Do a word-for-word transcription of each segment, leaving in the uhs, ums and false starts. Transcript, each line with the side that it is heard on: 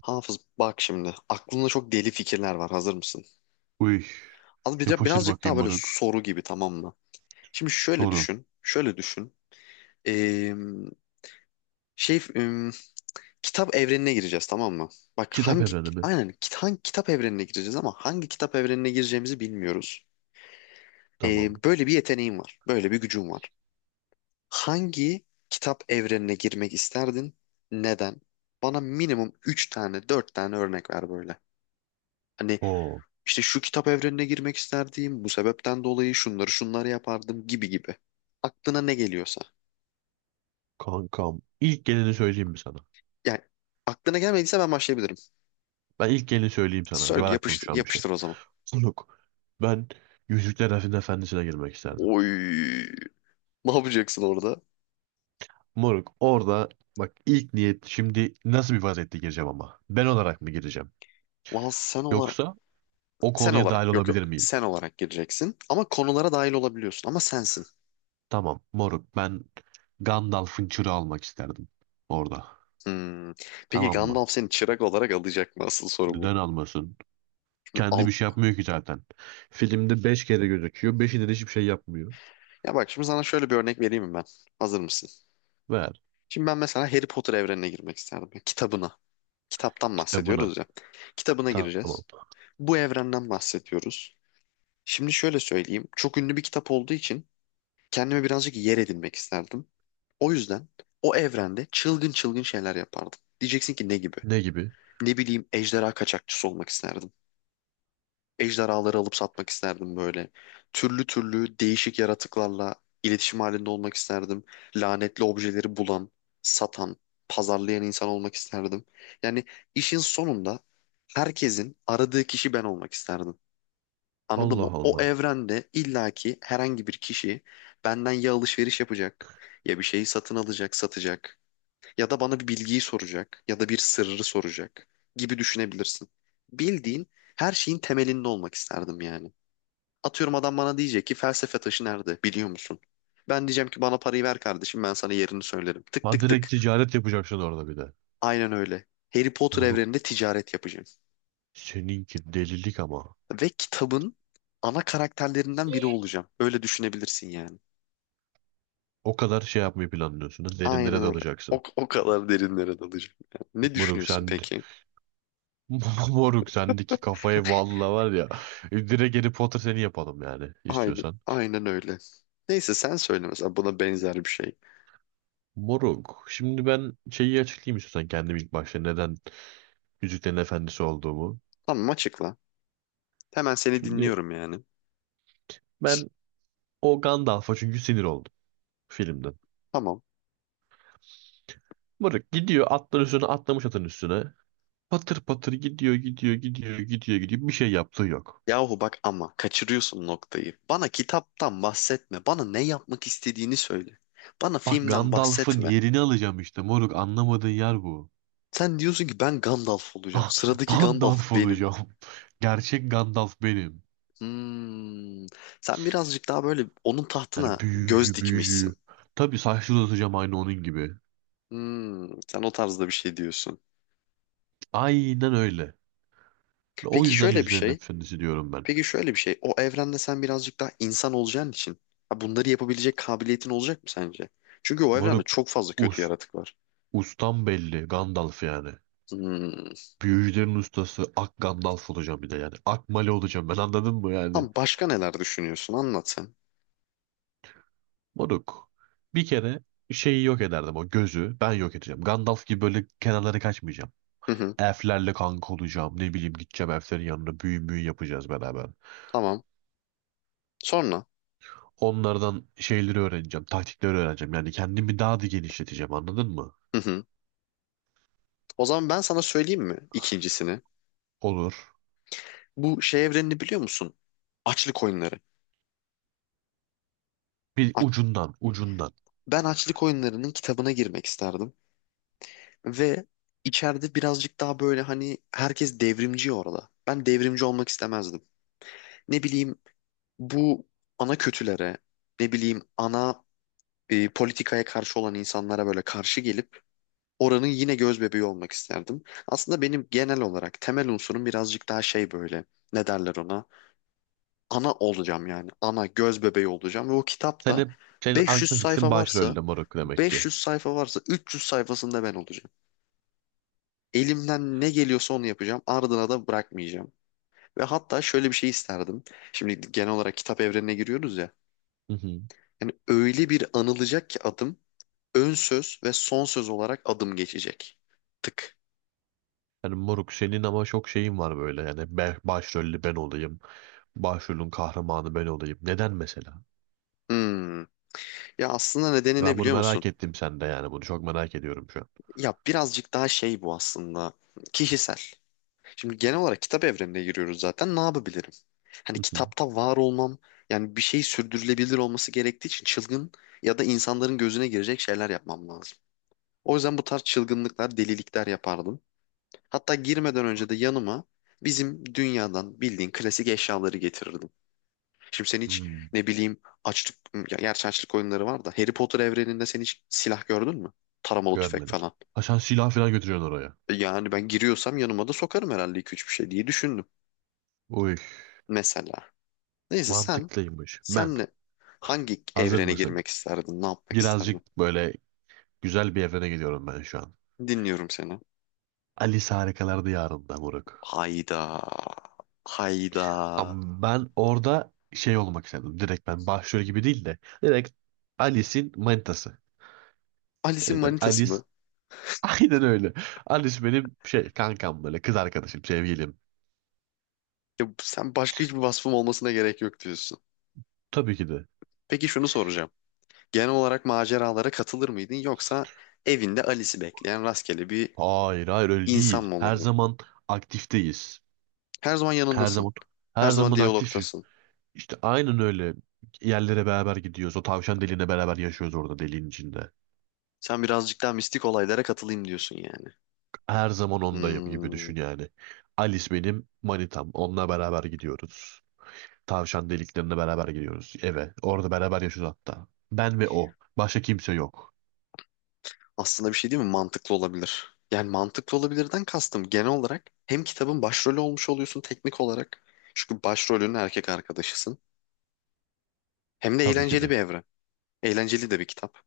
left: Hafız, bak şimdi aklında çok deli fikirler var, hazır mısın?
right: Uy,
left: Az bir de
right: yapıştır
left: birazcık daha
right: bakayım
left: böyle
right: moruk.
left: soru gibi, tamam mı? Şimdi şöyle
right: Soru.
left: düşün, şöyle düşün. Ee, şey em, Kitap evrenine gireceğiz, tamam mı? Bak
right: Kitap
left: hangi
right: evreni mi?
left: aynen kit- hangi kitap evrenine gireceğiz ama hangi kitap evrenine gireceğimizi bilmiyoruz. Ee,
right: Tamam.
left: böyle bir yeteneğin var, böyle bir gücün var. Hangi kitap evrenine girmek isterdin? Neden? Bana minimum üç tane, dört tane örnek ver böyle. Hani
right: Oo,
left: İşte şu kitap evrenine girmek isterdim, bu sebepten dolayı şunları şunları yapardım gibi gibi. Aklına ne geliyorsa.
right: kankam. İlk geleni söyleyeyim mi sana?
left: Yani aklına gelmediyse ben başlayabilirim.
right: Ben ilk geleni söyleyeyim sana. Var
left: Söyle,
right: aklım
left: yapıştır,
right: şu an bir şey.
left: yapıştır o zaman.
right: Moruk, ben Yüzükler Efendisi'ne Efendisi'ne girmek isterdim.
left: Oy. Ne yapacaksın orada?
right: Moruk, orada bak ilk niyet şimdi nasıl bir vaziyette gireceğim ama? Ben olarak mı gireceğim?
left: Valla sen olarak,
right: Yoksa o
left: sen
right: konuya
left: olarak
right: dahil
left: yok yok,
right: olabilir miyim?
left: sen olarak gireceksin ama konulara dahil olabiliyorsun, ama sensin.
right: Tamam, moruk ben Gandalf'ın çırağı almak isterdim orada.
left: Hmm. Peki
right: Tamam mı?
left: Gandalf seni çırak olarak alacak mı? Asıl soru bu.
right: Neden almasın? Kendi bir
left: Al.
right: şey yapmıyor ki zaten. Filmde beş kere gözüküyor. Beşinde de hiçbir şey yapmıyor.
left: Ya bak, şimdi sana şöyle bir örnek vereyim mi ben? Hazır mısın?
right: Ver
left: Şimdi ben mesela Harry Potter evrenine girmek isterdim. Kitabına. Kitaptan
right: kitabına.
left: bahsediyoruz ya. Kitabına
right: Tamam.
left: gireceğiz. Bu evrenden bahsediyoruz. Şimdi şöyle söyleyeyim. Çok ünlü bir kitap olduğu için kendime birazcık yer edinmek isterdim. O yüzden o evrende çılgın çılgın şeyler yapardım. Diyeceksin ki ne gibi?
right: Ne gibi?
left: Ne bileyim, ejderha kaçakçısı olmak isterdim. Ejderhaları alıp satmak isterdim böyle. Türlü türlü değişik yaratıklarla iletişim halinde olmak isterdim. Lanetli objeleri bulan, satan, pazarlayan insan olmak isterdim. Yani işin sonunda herkesin aradığı kişi ben olmak isterdim. Anladın
right: Allah
left: mı? O
right: Allah.
left: evrende illaki herhangi bir kişi benden ya alışveriş yapacak, ya bir şeyi satın alacak, satacak, ya da bana bir bilgiyi soracak ya da bir sırrı soracak gibi düşünebilirsin. Bildiğin, her şeyin temelinde olmak isterdim yani. Atıyorum, adam bana diyecek ki felsefe taşı nerede biliyor musun? Ben diyeceğim ki bana parayı ver kardeşim, ben sana yerini söylerim. Tık
right: Ha,
left: tık
right: direkt
left: tık.
right: ticaret yapacaksın orada bir de.
left: Aynen öyle. Harry Potter
right: Bunu
left: evreninde ticaret yapacağım.
right: seninki delilik ama.
left: Ve kitabın ana karakterlerinden biri olacağım. Öyle düşünebilirsin yani.
right: O kadar şey yapmayı planlıyorsun da
left: Aynen
right: derinlere
left: öyle. O,
right: dalacaksın.
left: o kadar derinlere dalacağım yani. Ne
right: Moruk
left: düşünüyorsun
right: sen...
left: peki?
right: Moruk sendeki kafayı valla var ya. Direkt Harry Potter seni yapalım yani
left: Aynen,
right: istiyorsan.
left: aynen öyle. Neyse sen söyle mesela buna benzer bir şey.
right: Moruk. Şimdi ben şeyi açıklayayım istiyorsan kendim ilk başta neden Yüzüklerin Efendisi olduğumu.
left: Tamam, açıkla. Hemen seni
right: Şimdi
left: dinliyorum yani.
right: ben o Gandalf'a çünkü sinir oldu filmden.
left: Tamam.
right: Mırık gidiyor atların üstüne atlamış atın üstüne. Patır patır gidiyor gidiyor gidiyor gidiyor gidiyor, bir şey yaptığı yok.
left: Yahu bak ama kaçırıyorsun noktayı. Bana kitaptan bahsetme. Bana ne yapmak istediğini söyle. Bana
right: Bak
left: filmden
right: Gandalf'ın
left: bahsetme.
right: yerini alacağım işte moruk, anlamadığın yer bu.
left: Sen diyorsun ki ben Gandalf olacağım.
right: Ga-
left: Sıradaki Gandalf
right: Gandalf
left: benim.
right: olacağım. Gerçek Gandalf benim.
left: Hmm. Sen birazcık daha böyle onun
right: Yani
left: tahtına göz
right: büyücü
left: dikmişsin.
right: büyücü. Tabii saçları uzatacağım aynı onun gibi.
left: Hmm. Sen o tarzda bir şey diyorsun.
right: Aynen öyle. O
left: Peki
right: yüzden
left: şöyle bir
right: Yüzüklerin
left: şey.
right: Efendisi diyorum ben.
left: Peki şöyle bir şey. O evrende sen birazcık daha insan olacağın için, ha, bunları yapabilecek kabiliyetin olacak mı sence? Çünkü o evrende
right: Moruk,
left: çok fazla
right: us,
left: kötü yaratık var.
right: ustan belli Gandalf yani.
left: Hmm.
right: Büyücülerin ustası Ak Gandalf olacağım bir de yani. Ak Mali olacağım ben, anladın mı yani?
left: Tam başka neler düşünüyorsun? Anlat sen.
right: Moruk. Bir kere şeyi yok ederdim, o gözü ben yok edeceğim. Gandalf gibi böyle kenarlara kaçmayacağım.
left: Hı hı.
right: Elflerle kanka olacağım. Ne bileyim gideceğim elflerin yanına, büyü müyü yapacağız beraber.
left: Tamam. Sonra.
right: Onlardan şeyleri öğreneceğim. Taktikleri öğreneceğim. Yani kendimi daha da genişleteceğim, anladın mı?
left: Hı hı. O zaman ben sana söyleyeyim mi ikincisini?
right: Olur.
left: Bu şey evrenini biliyor musun? Açlık oyunları.
right: Bir
left: A-
right: ucundan ucundan.
left: Ben açlık oyunlarının kitabına girmek isterdim. Ve içeride birazcık daha böyle, hani herkes devrimci orada. Ben devrimci olmak istemezdim. Ne bileyim, bu ana kötülere, ne bileyim, ana, e, politikaya karşı olan insanlara böyle karşı gelip oranın yine göz bebeği olmak isterdim. Aslında benim genel olarak temel unsurum birazcık daha şey böyle, ne derler ona? Ana olacağım yani. Ana göz bebeği olacağım ve o
right: Sen
left: kitapta
right: hep, senin
left: 500
right: aklı fikrin
left: sayfa varsa
right: başrolde moruk demek ki.
left: beş yüz sayfa varsa üç yüz sayfasında ben olacağım. Elimden ne geliyorsa onu yapacağım. Ardına da bırakmayacağım. Ve hatta şöyle bir şey isterdim. Şimdi genel olarak kitap evrenine giriyoruz ya.
right: Hı hı.
left: Yani öyle bir anılacak ki adım, ön söz ve son söz olarak adım geçecek. Tık.
right: Yani moruk senin ama çok şeyin var böyle. Yani ben, başrollü ben olayım. Başrolün kahramanı ben olayım. Neden mesela?
left: Hmm. Ya aslında nedeni ne
right: Ben bunu
left: biliyor musun?
right: merak ettim sende yani. Bunu çok merak ediyorum şu an.
left: Ya birazcık daha şey bu aslında. Kişisel. Şimdi genel olarak kitap evrenine giriyoruz zaten. Ne yapabilirim? Hani
right: Hı hı.
left: kitapta var olmam, yani bir şey sürdürülebilir olması gerektiği için çılgın ya da insanların gözüne girecek şeyler yapmam lazım. O yüzden bu tarz çılgınlıklar, delilikler yapardım. Hatta girmeden önce de yanıma bizim dünyadan bildiğin klasik eşyaları getirirdim. Şimdi sen hiç,
right: Hmm,
left: ne bileyim, açlık, ya- gerçi açlık oyunları var da, Harry Potter evreninde sen hiç silah gördün mü? Taramalı tüfek
right: görmedim.
left: falan.
right: Ha, sen silah falan götürüyorsun oraya.
left: E Yani ben giriyorsam yanıma da sokarım herhalde iki üç bir şey diye düşündüm.
right: Uy,
left: Mesela. Neyse, sen,
right: mantıklıymış. Ben,
left: senle hangi
right: hazır
left: evrene
right: mısın?
left: girmek isterdin? Ne yapmak isterdin?
right: Birazcık böyle güzel bir evrene gidiyorum ben şu an.
left: Dinliyorum seni.
right: Alice Harikalar Diyarı'nda moruk.
left: Hayda. Hayda.
right: Ama ben orada şey olmak istedim. Direkt ben başrol gibi değil de. Direkt Alice'in manitası.
left: Alice'in
right: Yani ben
left: manitası
right: Alice.
left: mı?
right: Aynen öyle. Annesi benim şey kankam, böyle kız arkadaşım, sevgilim.
left: Ya sen başka hiçbir vasfım olmasına gerek yok diyorsun.
right: Tabii ki de.
left: Peki şunu soracağım. Genel olarak maceralara katılır mıydın, yoksa evinde Alice'i bekleyen rastgele bir
right: Hayır, hayır öyle
left: insan
right: değil.
left: mı
right: Her
left: olurdun?
right: zaman aktifteyiz.
left: Her zaman
right: Her
left: yanındasın.
right: zaman
left: Her
right: her
left: zaman
right: zaman aktifiz.
left: diyalogtasın.
right: İşte aynen öyle. Yerlere beraber gidiyoruz. O tavşan deliğine beraber yaşıyoruz orada, deliğin içinde.
left: Sen birazcık daha mistik olaylara katılayım diyorsun yani.
right: Her zaman ondayım gibi
left: Hmm,
right: düşün yani. Alice benim manitam. Onunla beraber gidiyoruz. Tavşan deliklerine beraber gidiyoruz eve. Orada beraber yaşıyoruz hatta. Ben ve o. Başka kimse yok.
left: aslında bir şey değil mi? Mantıklı olabilir. Yani mantıklı olabilirden kastım, genel olarak hem kitabın başrolü olmuş oluyorsun teknik olarak. Çünkü başrolünün erkek arkadaşısın. Hem de
right: Tabii ki
left: eğlenceli
right: de.
left: bir evren. Eğlenceli de bir kitap.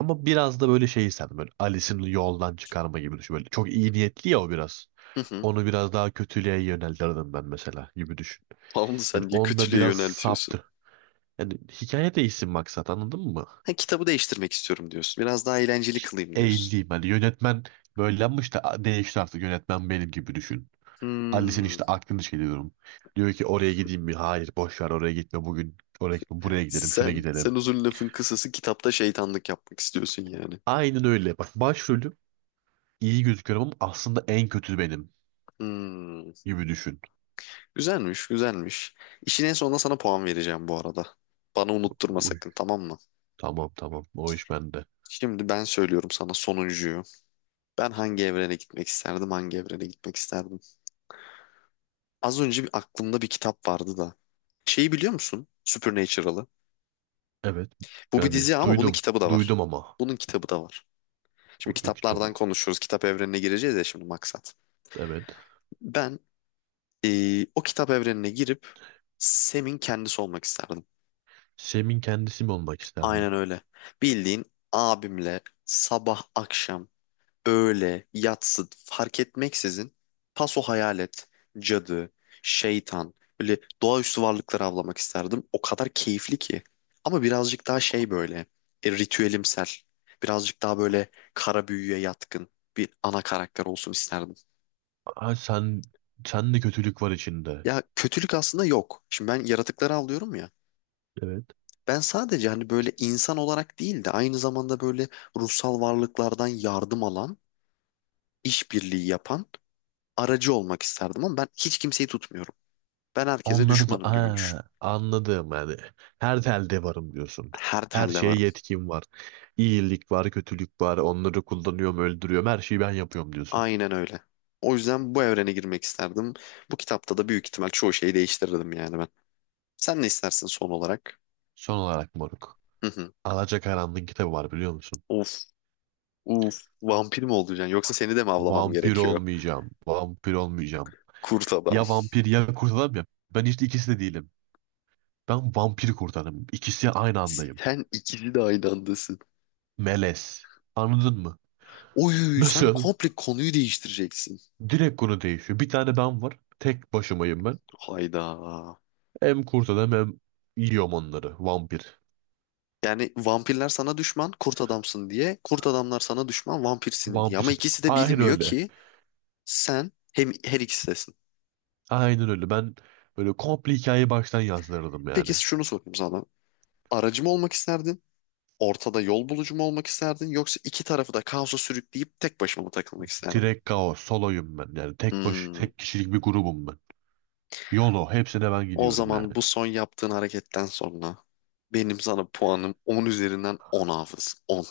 right: Ama biraz da böyle şey, sen böyle Alice'in yoldan çıkarma gibi düşün. Böyle çok iyi niyetli ya o biraz.
left: Hı hı.
right: Onu biraz daha kötülüğe yöneltirdim ben mesela gibi düşün.
left: Tamam da
right: Yani
left: sen niye
right: onda
left: kötülüğe
right: biraz
left: yöneltiyorsun?
right: saptı. Yani hikaye değişsin maksat, anladın mı?
left: Ha, kitabı değiştirmek istiyorum diyorsun. Biraz daha eğlenceli kılayım diyorsun.
right: Eğileyim. Hani yönetmen böylemiş de değişti artık, yönetmen benim gibi düşün. Alice'in
left: Hmm.
right: işte aklını şey diyorum. Diyor ki oraya gideyim mi? Hayır, boş ver, oraya gitme bugün. Oraya gitme, buraya gidelim, şuna
left: Sen,
right: gidelim.
left: sen uzun lafın kısası kitapta şeytanlık yapmak istiyorsun yani.
right: Aynen öyle. Bak, başrolüm iyi gözüküyorum ama aslında en kötü benim
left: Hmm.
right: gibi düşün.
left: Güzelmiş, güzelmiş. İşin en sonunda sana puan vereceğim bu arada. Bana unutturma sakın, tamam mı?
right: Tamam, tamam. O iş bende.
left: Şimdi ben söylüyorum sana sonuncuyu. Ben hangi evrene gitmek isterdim, hangi evrene gitmek isterdim? Az önce bir aklımda bir kitap vardı da. Şeyi biliyor musun? Supernatural'ı.
right: Evet.
left: Bu bir
right: Yani
left: dizi ama bunun
right: duydum.
left: kitabı da var.
right: Duydum ama.
left: Bunun kitabı da var. Şimdi
right: O kitabı.
left: kitaplardan konuşuyoruz. Kitap evrenine gireceğiz ya şimdi, maksat.
right: Evet.
left: Ben Ee, o kitap evrenine girip Sem'in kendisi olmak isterdim.
right: Sem'in kendisi mi olmak isterdin?
left: Aynen öyle. Bildiğin, abimle sabah akşam, öğle yatsı fark etmeksizin paso hayalet, cadı, şeytan, böyle doğaüstü varlıkları avlamak isterdim. O kadar keyifli ki. Ama birazcık daha şey böyle, e, ritüelimsel. Birazcık daha böyle kara büyüye yatkın bir ana karakter olsun isterdim.
right: Ha, sen sen de kötülük var içinde.
left: Ya kötülük aslında yok. Şimdi ben yaratıkları avlıyorum ya.
right: Evet.
left: Ben sadece, hani, böyle insan olarak değil de aynı zamanda böyle ruhsal varlıklardan yardım alan, işbirliği yapan aracı olmak isterdim, ama ben hiç kimseyi tutmuyorum. Ben herkese
right: Onları da
left: düşmanım gibi düşün.
right: ha, anladım yani. Her telde varım diyorsun.
left: Her
right: Her
left: telle
right: şeye
left: varım.
right: yetkim var. İyilik var, kötülük var. Onları kullanıyorum, öldürüyorum. Her şeyi ben yapıyorum diyorsun.
left: Aynen öyle. O yüzden bu evrene girmek isterdim. Bu kitapta da büyük ihtimal çoğu şeyi değiştirirdim yani ben. Sen ne istersin son olarak?
right: Son olarak moruk.
left: Hı hı.
right: Alacakaranlığın kitabı var, biliyor musun?
left: Of, of, vampir mi olacaksın? Yoksa seni de mi avlamam
right: Vampir
left: gerekiyor?
right: olmayacağım. Vampir olmayacağım.
left: Kurt adam.
right: Ya vampir ya kurt adam ya. Ben işte ikisi de değilim. Ben vampir kurt adamım. İkisi aynı andayım.
left: Sen ikisi de aynı andasın.
right: Melez. Anladın mı?
left: Oy, sen
right: Nasıl?
left: komple konuyu değiştireceksin.
right: Direkt konu değişiyor. Bir tane ben var. Tek başımayım ben.
left: Hayda.
right: Hem kurt adam hem yiyorum onları. Vampir.
left: Yani vampirler sana düşman, kurt adamsın diye. Kurt adamlar sana düşman, vampirsin diye. Ama
right: Vampirin.
left: ikisi de
right: Aynen
left: bilmiyor
right: öyle.
left: ki sen hem her ikisisin.
right: Aynen öyle. Ben böyle komple hikayeyi baştan yazdırdım yani.
left: Peki şunu sorayım sana. Aracı mı olmak isterdin? Ortada yol bulucu mu olmak isterdin? Yoksa iki tarafı da kaosa sürükleyip tek başına mı takılmak isterdin?
right: Direkt kaos. Soloyum ben. Yani tek baş,
left: Hmm.
right: tek kişilik bir grubum ben. YOLO. Hepsine ben
left: O
right: gidiyorum yani.
left: zaman bu son yaptığın hareketten sonra benim sana puanım on üzerinden on, Hafız. On.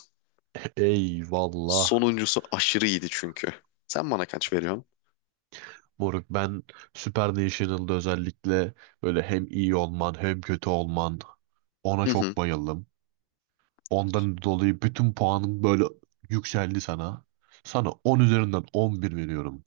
right: Eyvallah.
left: Sonuncusu aşırı iyiydi çünkü. Sen bana kaç veriyorsun?
right: Moruk ben Super National'da özellikle böyle hem iyi olman hem kötü olman, ona
left: Hı hı.
right: çok bayıldım. Ondan dolayı bütün puanım böyle yükseldi sana. Sana on üzerinden on bir veriyorum.